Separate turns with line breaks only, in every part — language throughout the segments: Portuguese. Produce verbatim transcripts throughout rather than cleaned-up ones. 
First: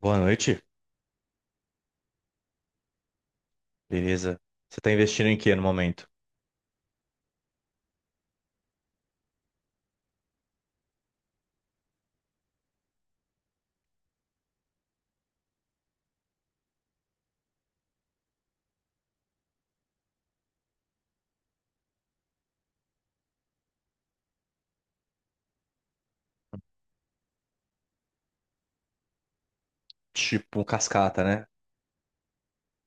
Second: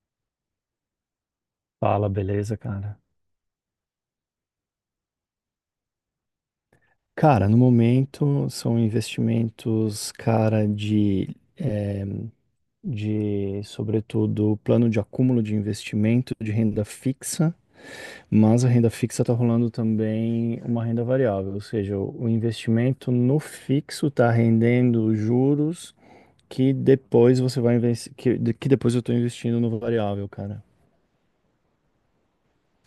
Boa noite,
Fala, beleza, cara?
beleza? Você tá investindo em quê no momento?
Cara, no momento são investimentos, cara, de, eh, de, sobretudo, plano de acúmulo de investimento de renda fixa, mas a renda fixa está rolando também uma renda variável, ou seja, o o investimento no fixo está rendendo juros que depois você vai investir, que, que depois eu estou investindo no variável,
Tipo,
cara.
um cascata, né?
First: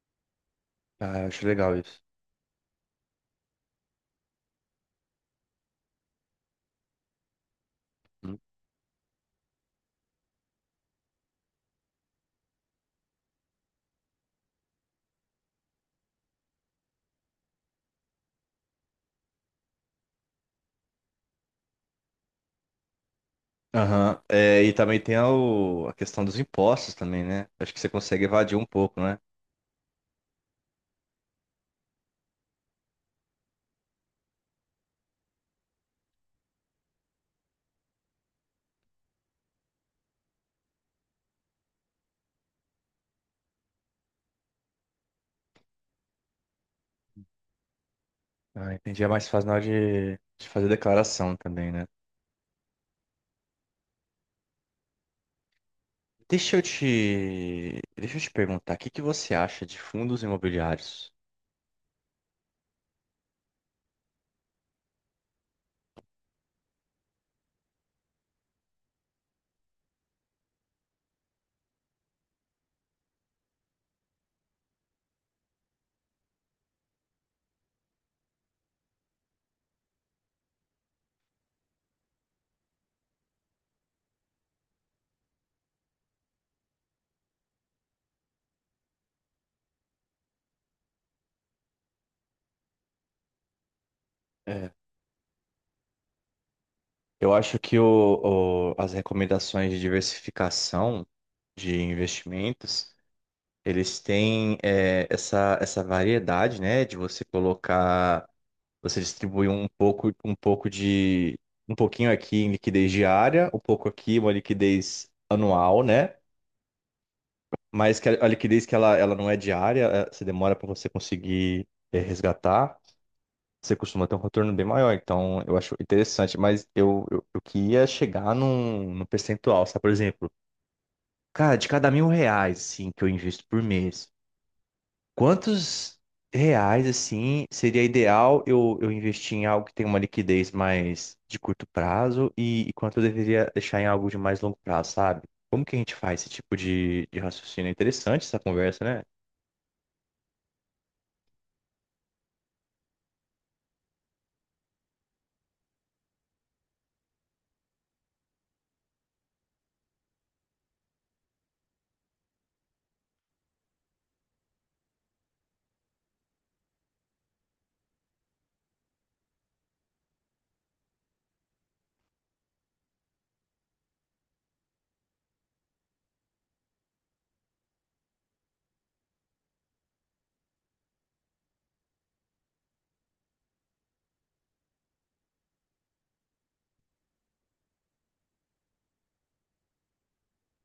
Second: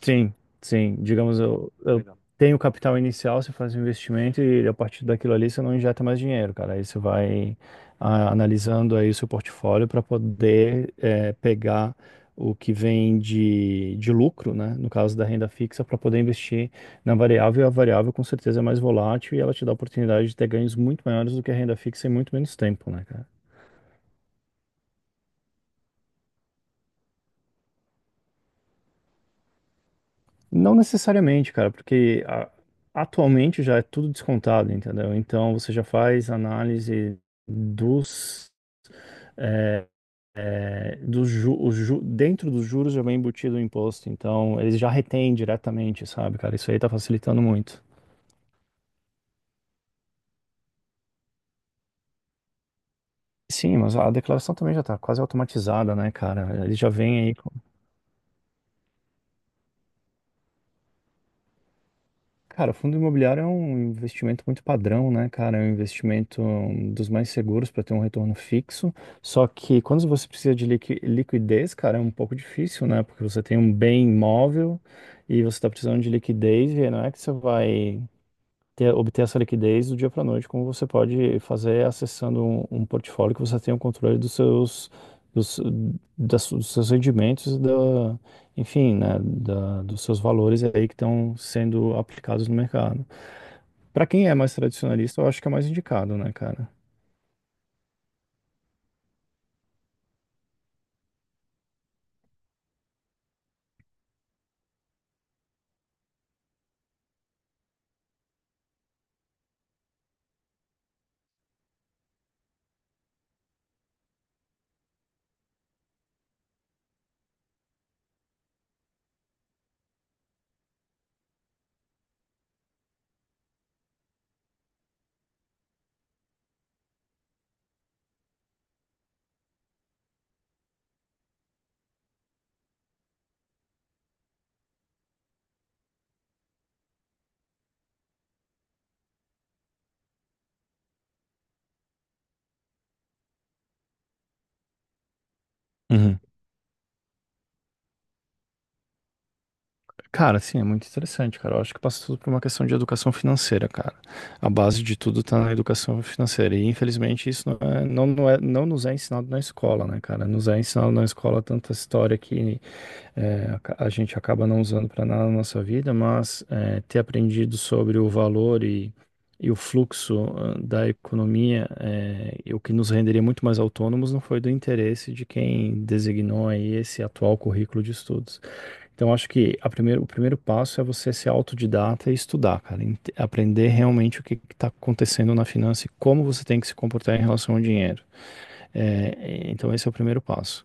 Sim, sim.
Ah, eu
Digamos,
acho
eu,
legal
eu
isso.
Legal. Tenho capital inicial, você faz um investimento e a partir daquilo ali você não injeta mais dinheiro, cara. Aí você vai ah,
Hum.
analisando aí o seu portfólio para poder eh, pegar o que vem de, de lucro, né? No caso da renda fixa, para poder investir na variável. E a variável com certeza é mais volátil e ela te dá a oportunidade de ter ganhos muito maiores do que a renda fixa em muito menos tempo, né, cara?
Aham. É, e também tem a, o- a questão dos impostos também, né? Acho que você consegue evadir um pouco, né?
Não necessariamente, cara, porque a- atualmente já é tudo descontado, entendeu? Então você já faz análise dos, é, dos ju, o ju- dentro dos juros já vem embutido o imposto, então eles já retêm diretamente, sabe, cara? Isso aí tá facilitando muito.
Ah, entendi. É mais fácil na hora de, de fazer declaração também, né?
Sim, mas a declaração também já tá quase automatizada, né,
Deixa eu
cara? Ele já vem aí.
te, deixa eu te perguntar, o que que você acha de fundos imobiliários?
Cara, fundo imobiliário é um investimento muito padrão, né, cara? É um investimento hum, dos mais seguros para ter um retorno fixo. Só que quando você precisa de liqui- liquidez, cara, é um pouco difícil, né? Porque você tem um bem imóvel e você está precisando de liquidez e não é que você vai ter, obter essa liquidez do dia para a noite, como você pode fazer acessando um, um portfólio que você tenha o controle dos seus, dos, das, dos seus rendimentos, e da, enfim, né, da, dos seus valores aí que estão sendo aplicados no mercado. Para quem é mais
É.
tradicionalista, eu acho que é mais indicado, né, cara?
Eu acho que o, o- as recomendações de diversificação de investimentos, eles têm é, essa, essa variedade, né, de você colocar, você distribuir um pouco, um pouco de, um pouquinho aqui em liquidez diária, um pouco aqui uma liquidez anual, né? Mas que a, a liquidez que ela, ela não é diária, é, você demora para você conseguir é, resgatar, você costuma ter um retorno bem maior. Então, eu acho interessante, mas eu, eu, eu queria chegar num, num percentual, sabe? Por exemplo, cara, de cada mil reais, assim, que eu invisto por mês, quantos reais, assim, seria ideal eu, eu investir em algo que tem uma liquidez mais de curto prazo e, e quanto eu deveria deixar em algo de mais longo prazo, sabe? Como que a gente faz esse tipo de, de raciocínio? É interessante essa conversa, né?
Cara, sim, é muito interessante, cara. Eu acho que passa tudo por uma questão de educação financeira, cara. A base de tudo tá na educação financeira. E infelizmente isso não é, não, não é, não nos é ensinado na escola, né, cara? Nos é ensinado na escola tanta história que é, aca- a gente acaba não usando para nada na nossa vida, mas é, ter aprendido sobre o valor e, e o fluxo ah, da economia, é, e o que nos renderia muito mais autônomos, não foi do interesse de quem designou aí esse atual currículo de estudos. Então, acho que a primeiro, o primeiro passo é você ser autodidata e estudar, cara. Ent- Aprender realmente o que está acontecendo na finança e como você tem que se comportar em relação ao dinheiro. É, é, então, esse é o primeiro passo.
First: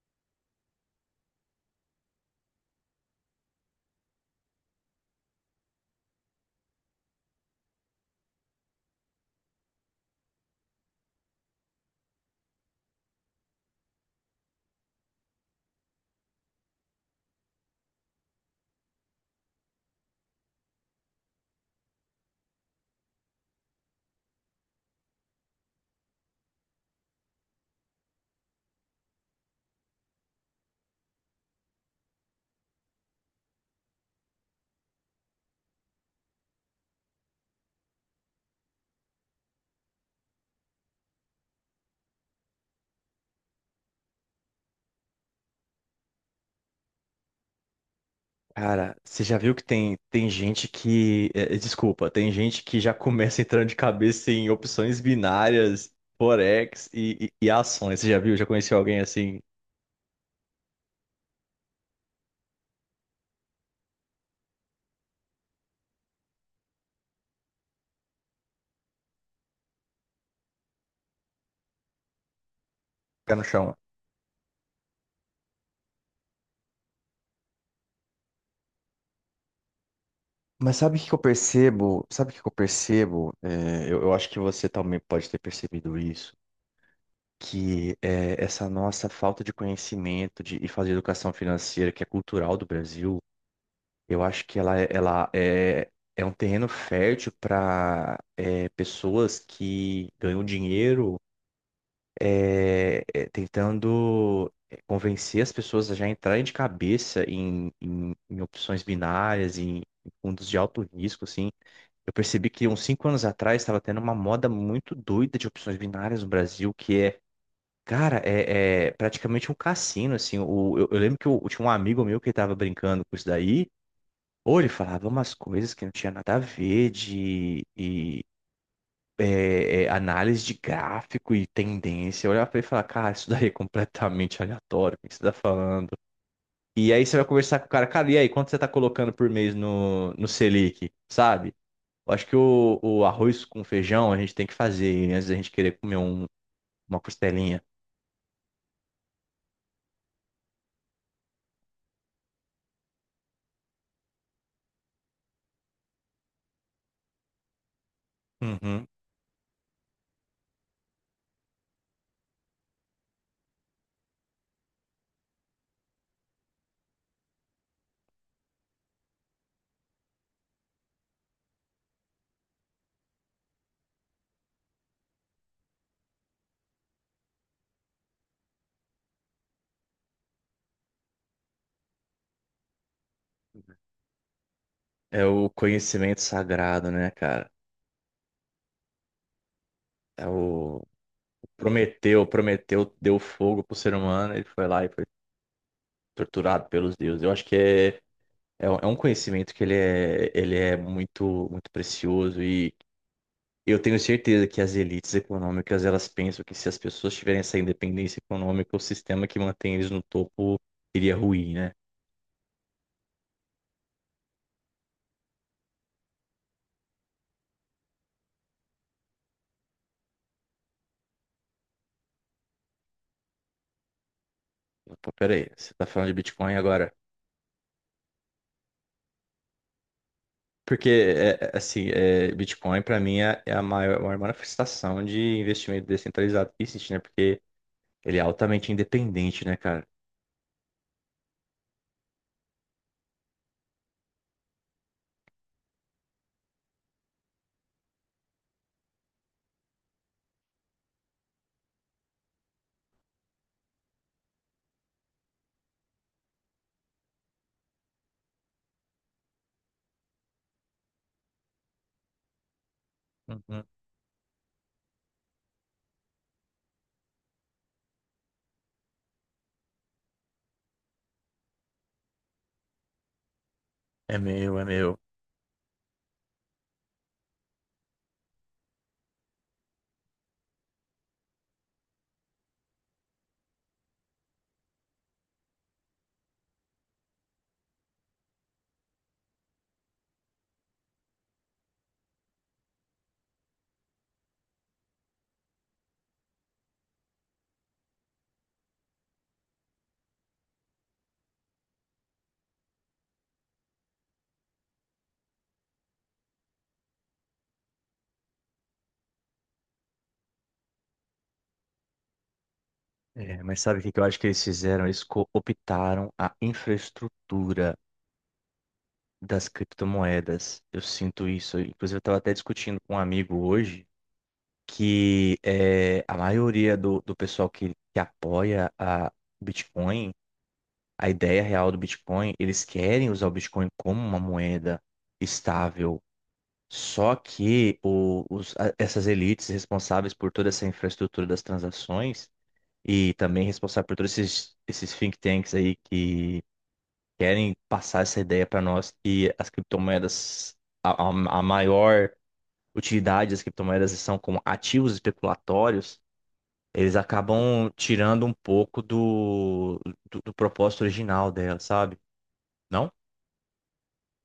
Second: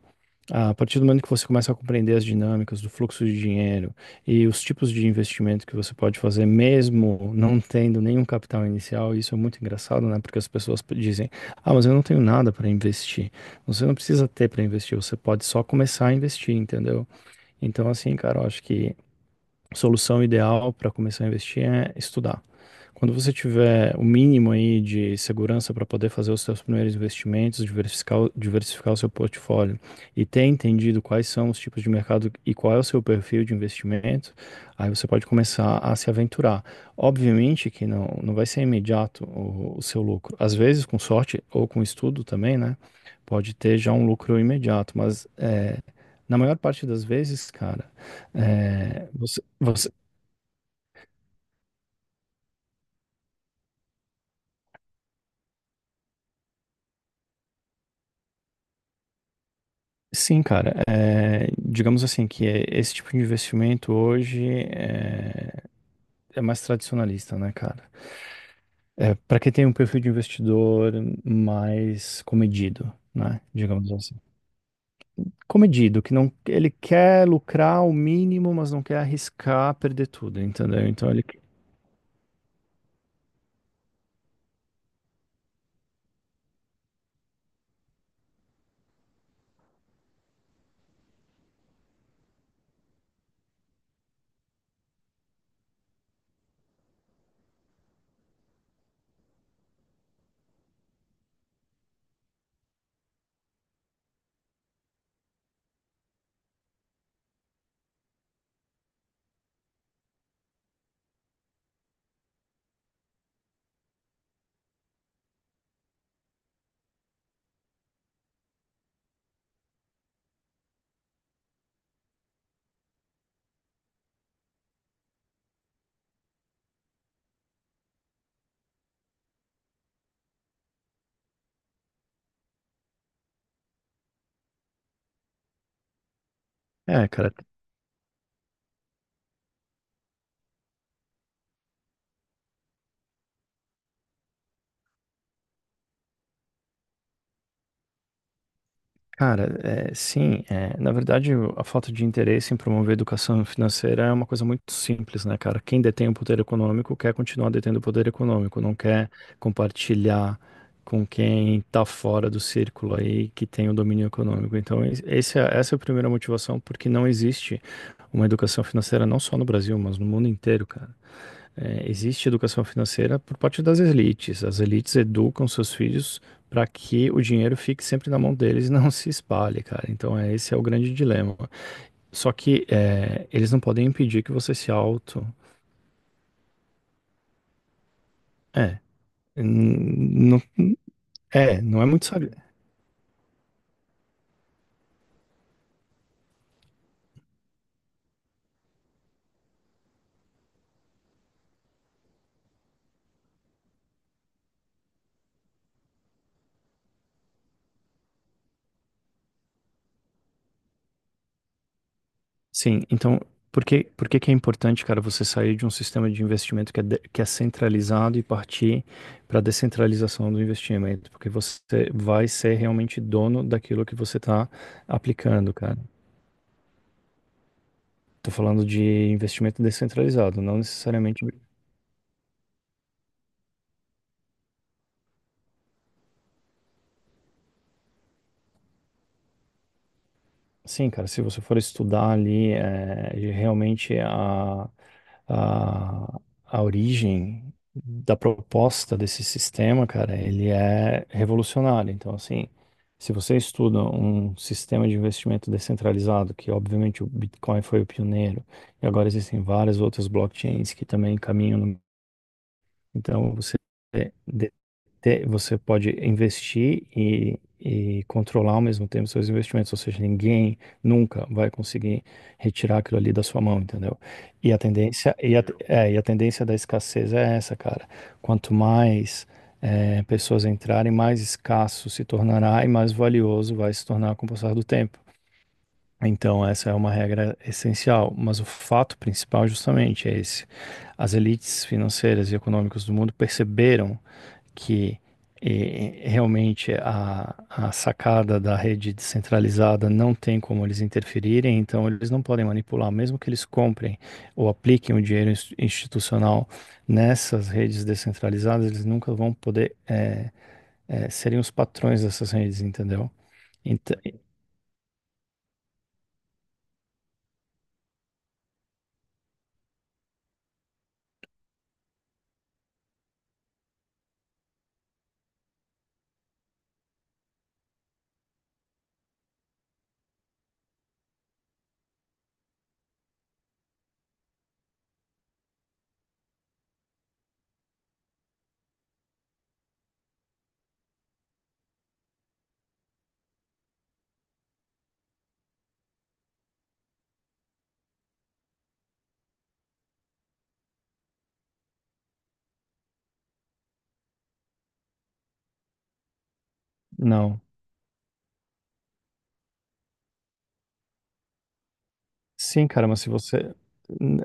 A partir do momento que você começa a compreender as dinâmicas do fluxo de dinheiro e os tipos de investimento que você pode fazer, mesmo não tendo nenhum capital inicial, isso é muito engraçado, né? Porque as pessoas dizem: Ah, mas eu não tenho nada para investir. Você não precisa ter para investir, você pode só começar a investir, entendeu? Então, assim, cara, eu acho que solução ideal para começar a investir é estudar. Quando você tiver o mínimo aí de segurança para poder fazer os seus primeiros investimentos, diversificar, o- diversificar o seu portfólio e ter entendido quais são os tipos de mercado e qual é o seu perfil de investimento, aí você pode começar a se aventurar. Obviamente que não, não vai ser imediato o, o seu lucro. Às vezes, com sorte ou com estudo também, né? Pode ter já um lucro imediato, mas é, na maior parte das vezes, cara
Cara,
é,
você já
você,
viu que
você-
tem, tem gente que. é, é, desculpa, tem gente que já começa entrando de cabeça em opções binárias, forex e, e, e ações. Você já viu? Já conheceu alguém assim,
sim, cara. é, digamos assim que é- esse tipo de investimento hoje é, é mais tradicionalista, né, cara? É, para quem tem um perfil de investidor mais comedido,
pé
né?
no chão?
Digamos assim. Comedido, que não, ele quer lucrar o mínimo, mas não quer arriscar perder tudo,
Mas
entendeu?
sabe o que
Então
que eu
ele,
percebo? Sabe o que que eu percebo? É, eu, eu acho que você também pode ter percebido isso, que é, essa nossa falta de conhecimento de, e fazer educação financeira, que é cultural do Brasil, eu acho que ela, é- ela é, é um terreno fértil para pessoas que ganham dinheiro é, é, tentando é, convencer as pessoas a já entrarem de cabeça em, em, em opções binárias, em em fundos de alto risco, assim. Eu percebi que uns cinco anos atrás estava tendo uma moda muito doida de opções binárias no Brasil, que é, cara, é, é praticamente um cassino, assim. O, eu, eu lembro que eu, eu tinha um amigo meu que estava brincando com isso daí, ou ele falava umas coisas que não tinha nada a ver de e, é, é, análise de gráfico e tendência. Eu olhava pra ele e falava, cara, isso daí é completamente aleatório, o que você tá falando? E aí
é,
você vai
cara,
conversar com o cara, cara, e aí, quanto você tá colocando por mês no, no Selic, sabe? Eu acho que o, o arroz com feijão a gente tem que fazer antes da gente querer comer um- uma costelinha.
cara, é, sim, é, na verdade o- a falta de interesse em promover educação financeira é uma coisa muito simples, né, cara? Quem detém o poder econômico quer continuar detendo o poder econômico, não
Uhum.
quer compartilhar com quem tá fora do círculo aí que tem o domínio econômico. Então, es- esse é- essa é a primeira motivação, porque não existe uma educação financeira não só no Brasil, mas no mundo inteiro, cara. É, existe educação financeira por parte das elites. As elites educam seus filhos para que o dinheiro fique sempre na mão deles e não se espalhe, cara. Então, é, esse é o grande dilema. Só que é, eles não podem impedir que você se
É
auto.
o conhecimento sagrado, né, cara?
É,
É
n- não,
o o
é, não é muito
Prometeu,
sábio.
Prometeu deu fogo pro ser humano, ele foi lá e foi torturado pelos deuses. Eu acho que é, é, um é um conhecimento que ele é, ele é muito, muito precioso e eu tenho certeza que as elites econômicas, elas pensam que se as pessoas tiverem essa independência econômica, o sistema que mantém eles no topo iria ruir, né?
Sim, então, por que, por que que é importante, cara, você sair de um sistema de investimento que é, de- que é centralizado e partir para a descentralização do investimento? Porque você vai ser realmente dono daquilo que você está
Pô, peraí,
aplicando,
você
cara.
tá falando de Bitcoin agora?
Tô falando de investimento descentralizado, não
Porque,
necessariamente
é, é, assim, é, Bitcoin pra mim é, é a maior, maior manifestação de investimento descentralizado que existe, né? Porque ele é altamente independente, né, cara?
sim, cara, se você for estudar ali, é, realmente a, a, a origem da proposta desse sistema, cara, ele é revolucionário. Então, assim, se você estuda um sistema de investimento descentralizado, que obviamente o Bitcoin foi o pioneiro, e agora existem várias outras blockchains que também caminham no então, você,
Uhum.
é, de- te- você pode investir e, e controlar ao mesmo tempo seus investimentos, ou seja, ninguém nunca vai conseguir retirar aquilo ali da sua mão, entendeu?
É
E
meu,
a
é meu.
tendência, e a, é, e a tendência da escassez é essa, cara. Quanto mais é, pessoas entrarem, mais escasso se tornará e mais valioso vai se tornar com o passar do tempo. Então, essa é uma regra essencial, mas o fato principal justamente é esse. As elites financeiras e econômicas do mundo perceberam que eh, realmente a, a sacada da rede descentralizada não tem como eles interferirem, então eles não podem manipular, mesmo que eles comprem ou apliquem o dinheiro ins- institucional nessas redes descentralizadas, eles nunca vão poder eh, eh, serem os patrões dessas redes, entendeu?
É, mas sabe o que
Então,
que eu acho que eles fizeram? Eles cooptaram a infraestrutura das criptomoedas. Eu sinto isso. Inclusive, eu estava até discutindo com um amigo hoje que é, a maioria do, do pessoal que, que apoia a Bitcoin, a ideia real do Bitcoin, eles querem usar o Bitcoin como uma moeda estável. Só que o- os- a- essas elites responsáveis por toda essa infraestrutura das transações e também responsável por todos esses, esses think tanks aí que querem passar essa ideia para nós que as criptomoedas, a, a a maior utilidade das criptomoedas são como ativos especulatórios, eles
não.
acabam tirando um pouco do, do, do propósito original dela, sabe?
Sim, cara,
Não?
mas se você.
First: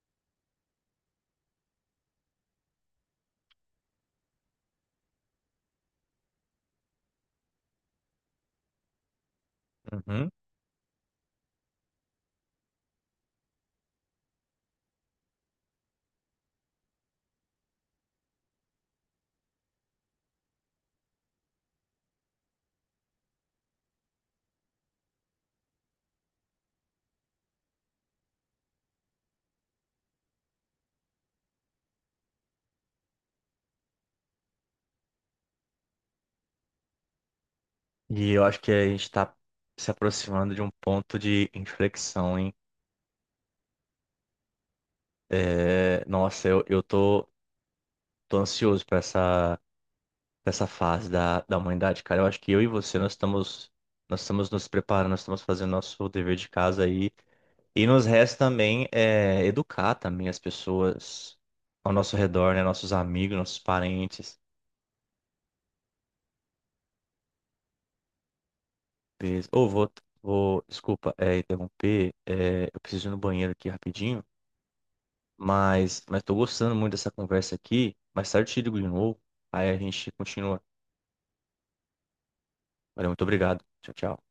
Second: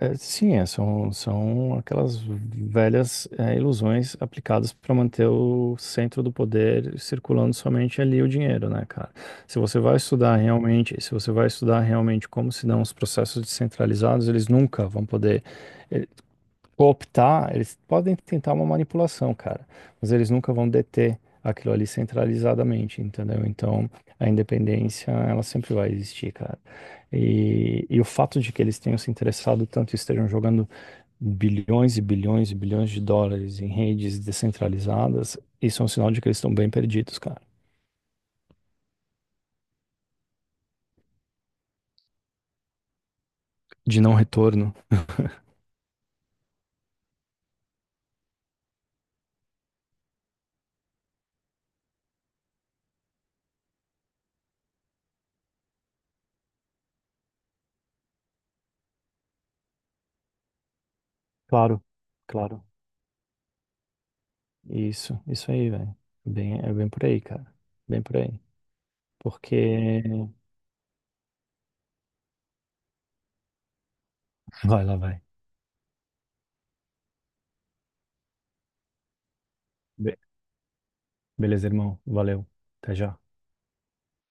é, Sim, é, são, são aquelas velhas é, ilusões aplicadas para manter o centro do poder circulando somente ali o dinheiro, né, cara? Se você vai
Uhum.
estudar realmente, se você vai estudar realmente como se dão os processos descentralizados, eles nunca vão poder cooptar, eles podem tentar uma manipulação, cara, mas eles nunca vão deter aquilo ali centralizadamente, entendeu? Então, a independência, ela sempre vai existir, cara. E, e o fato de que eles tenham se interessado tanto e estejam jogando bilhões e bilhões e bilhões de dólares em redes descentralizadas, isso é um sinal de que eles estão bem perdidos, cara.
E eu acho que a gente está se aproximando de um ponto de inflexão, hein?
De não retorno.
É, nossa, eu, eu tô, tô ansioso para essa, pra essa fase da, da humanidade, cara. Eu acho que eu e você, nós estamos, nós estamos nos preparando, nós estamos fazendo nosso dever de casa aí. E nos resta também é, educar também as pessoas
Claro,
ao nosso redor, né?
claro.
Nossos amigos, nossos parentes.
Isso, isso aí, velho. Bem, é bem por aí, cara. Bem por aí.
Beleza. Ô, vou,
Porque.
vou, desculpa, é, interromper. É, eu preciso ir no banheiro aqui rapidinho.
Vai lá, vai.
Mas, mas tô gostando muito dessa conversa aqui. Mais tarde eu te ligo de novo. Aí a gente continua.
Beleza, irmão. Valeu. Até
Valeu,
já.
muito obrigado. Tchau, tchau.